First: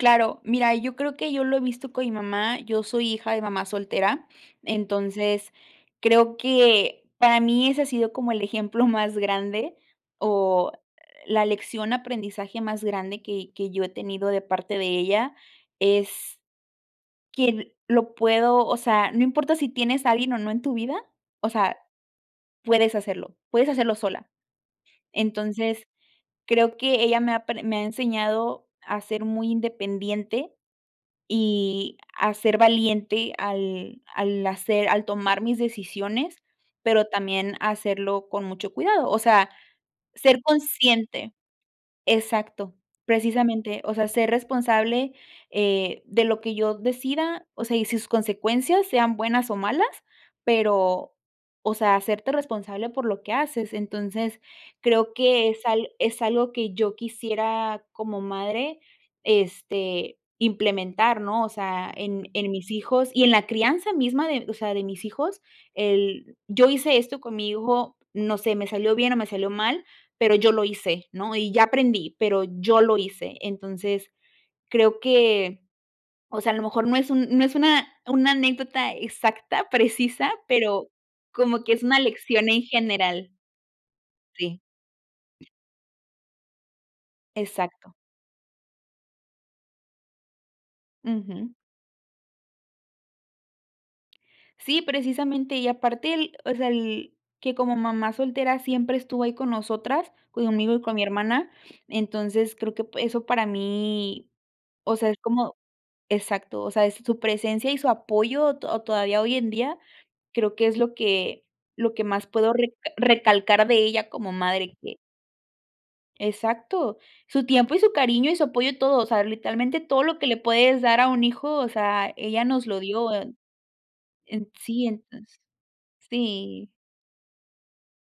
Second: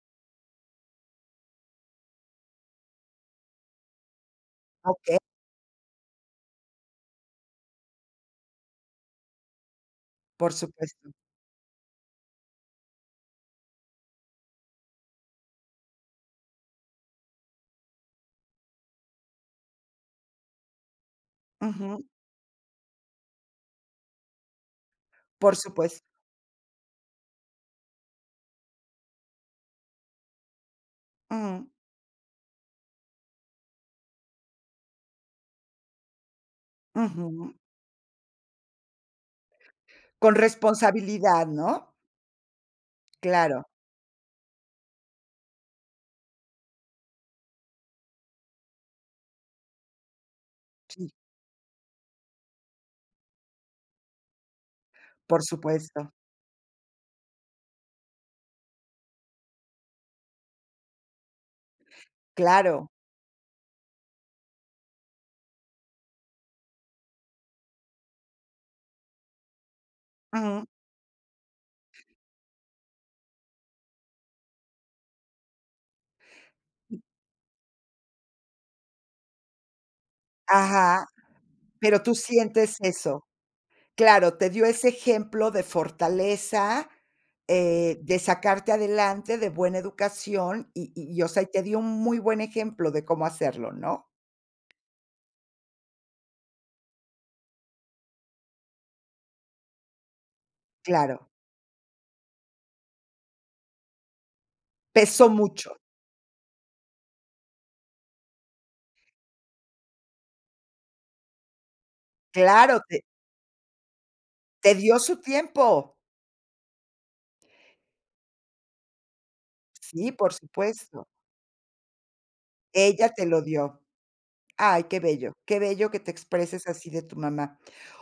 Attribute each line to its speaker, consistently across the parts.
Speaker 1: Claro, mira, yo creo que yo lo he visto con mi mamá. Yo soy hija de mamá soltera,
Speaker 2: Okey.
Speaker 1: entonces, creo que para mí ese ha sido como el ejemplo más grande
Speaker 2: Por
Speaker 1: o
Speaker 2: supuesto.
Speaker 1: la lección aprendizaje más grande que que yo he tenido de parte de ella, es que lo puedo o sea, no importa si tienes a alguien o no en tu vida, o sea,
Speaker 2: Ujú.
Speaker 1: puedes hacerlo, puedes hacerlo sola.
Speaker 2: Por
Speaker 1: Entonces,
Speaker 2: supuesto.
Speaker 1: creo que ella me ha pre me ha enseñado a ser muy independiente
Speaker 2: Ujú.
Speaker 1: y a ser valiente al al hacer al tomar mis decisiones, pero también
Speaker 2: Ujú.
Speaker 1: hacerlo con mucho cuidado, o sea,
Speaker 2: Con
Speaker 1: ser consciente.
Speaker 2: responsabilidad, ¿no?
Speaker 1: Exacto,
Speaker 2: Claro.
Speaker 1: precisamente, o sea, ser responsable eh, de lo que yo decida, o sea, y sus consecuencias, sean buenas o malas,
Speaker 2: Si.
Speaker 1: pero, o sea, hacerte responsable por lo que haces. Entonces creo
Speaker 2: Por
Speaker 1: que es al
Speaker 2: supuesto.
Speaker 1: es algo que yo quisiera como madre, este, implementar, ¿no?, o sea, en en mis
Speaker 2: Claro.
Speaker 1: hijos y en la crianza misma de, o sea, de mis hijos. El: “Yo hice esto con mi hijo, no sé, me salió bien o me salió mal, pero yo lo
Speaker 2: Ujú.
Speaker 1: hice, ¿no?, y ya aprendí, pero yo lo hice". Entonces creo que, o sea, a lo mejor no es un no es una una anécdota exacta, precisa, pero
Speaker 2: Ajá.
Speaker 1: como que es una
Speaker 2: Pero tú
Speaker 1: lección en
Speaker 2: sientes eso.
Speaker 1: general.
Speaker 2: Claro, te
Speaker 1: Sí.
Speaker 2: dio ese ejemplo de fortaleza,
Speaker 1: Exacto.
Speaker 2: eh, de sacarte adelante, de buena educación y y y o sea, y
Speaker 1: Ujú.
Speaker 2: te dio un muy buen ejemplo de cómo hacerlo, ¿no?
Speaker 1: Si, precisamente, y aparte el o sea el, que como mamá soltera siempre estuvo ahí con nosotras, conmigo y con mi
Speaker 2: Claro.
Speaker 1: hermana, entonces creo que pu eso para mí, o sea, es
Speaker 2: Pesó
Speaker 1: como
Speaker 2: mucho.
Speaker 1: exacto, o sea, es su presencia y su apoyo to o todavía hoy en día, creo que es lo que lo que más puedo reca
Speaker 2: Claro, te
Speaker 1: recalcar de ella como
Speaker 2: te
Speaker 1: madre, que
Speaker 2: dio su tiempo.
Speaker 1: Exacto, su tiempo y su cariño, y su apoyo, todo, o sea, literalmente todo
Speaker 2: Sí,
Speaker 1: lo que
Speaker 2: por
Speaker 1: le puedes dar
Speaker 2: supuesto.
Speaker 1: a un hijo, o sea, ella nos lo
Speaker 2: Ella
Speaker 1: dio,
Speaker 2: te
Speaker 1: eh,
Speaker 2: lo dio.
Speaker 1: en
Speaker 2: Ay,
Speaker 1: sí,
Speaker 2: qué bello,
Speaker 1: entonces
Speaker 2: qué bello que te expreses
Speaker 1: sí.
Speaker 2: así de tu mamá.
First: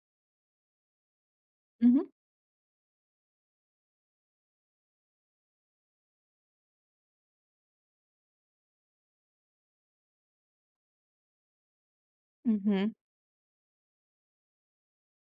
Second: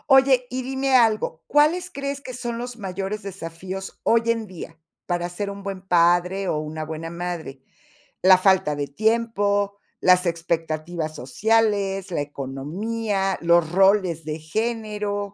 Speaker 2: Oye, y dime algo, ¿cuáles
Speaker 1: Ujú.
Speaker 2: crees que son los mayores desafíos hoy en día para ser un buen padre o una buena madre, la falta de tiempo, las expectativas sociales, la
Speaker 1: Ujú.
Speaker 2: economía, los roles de género?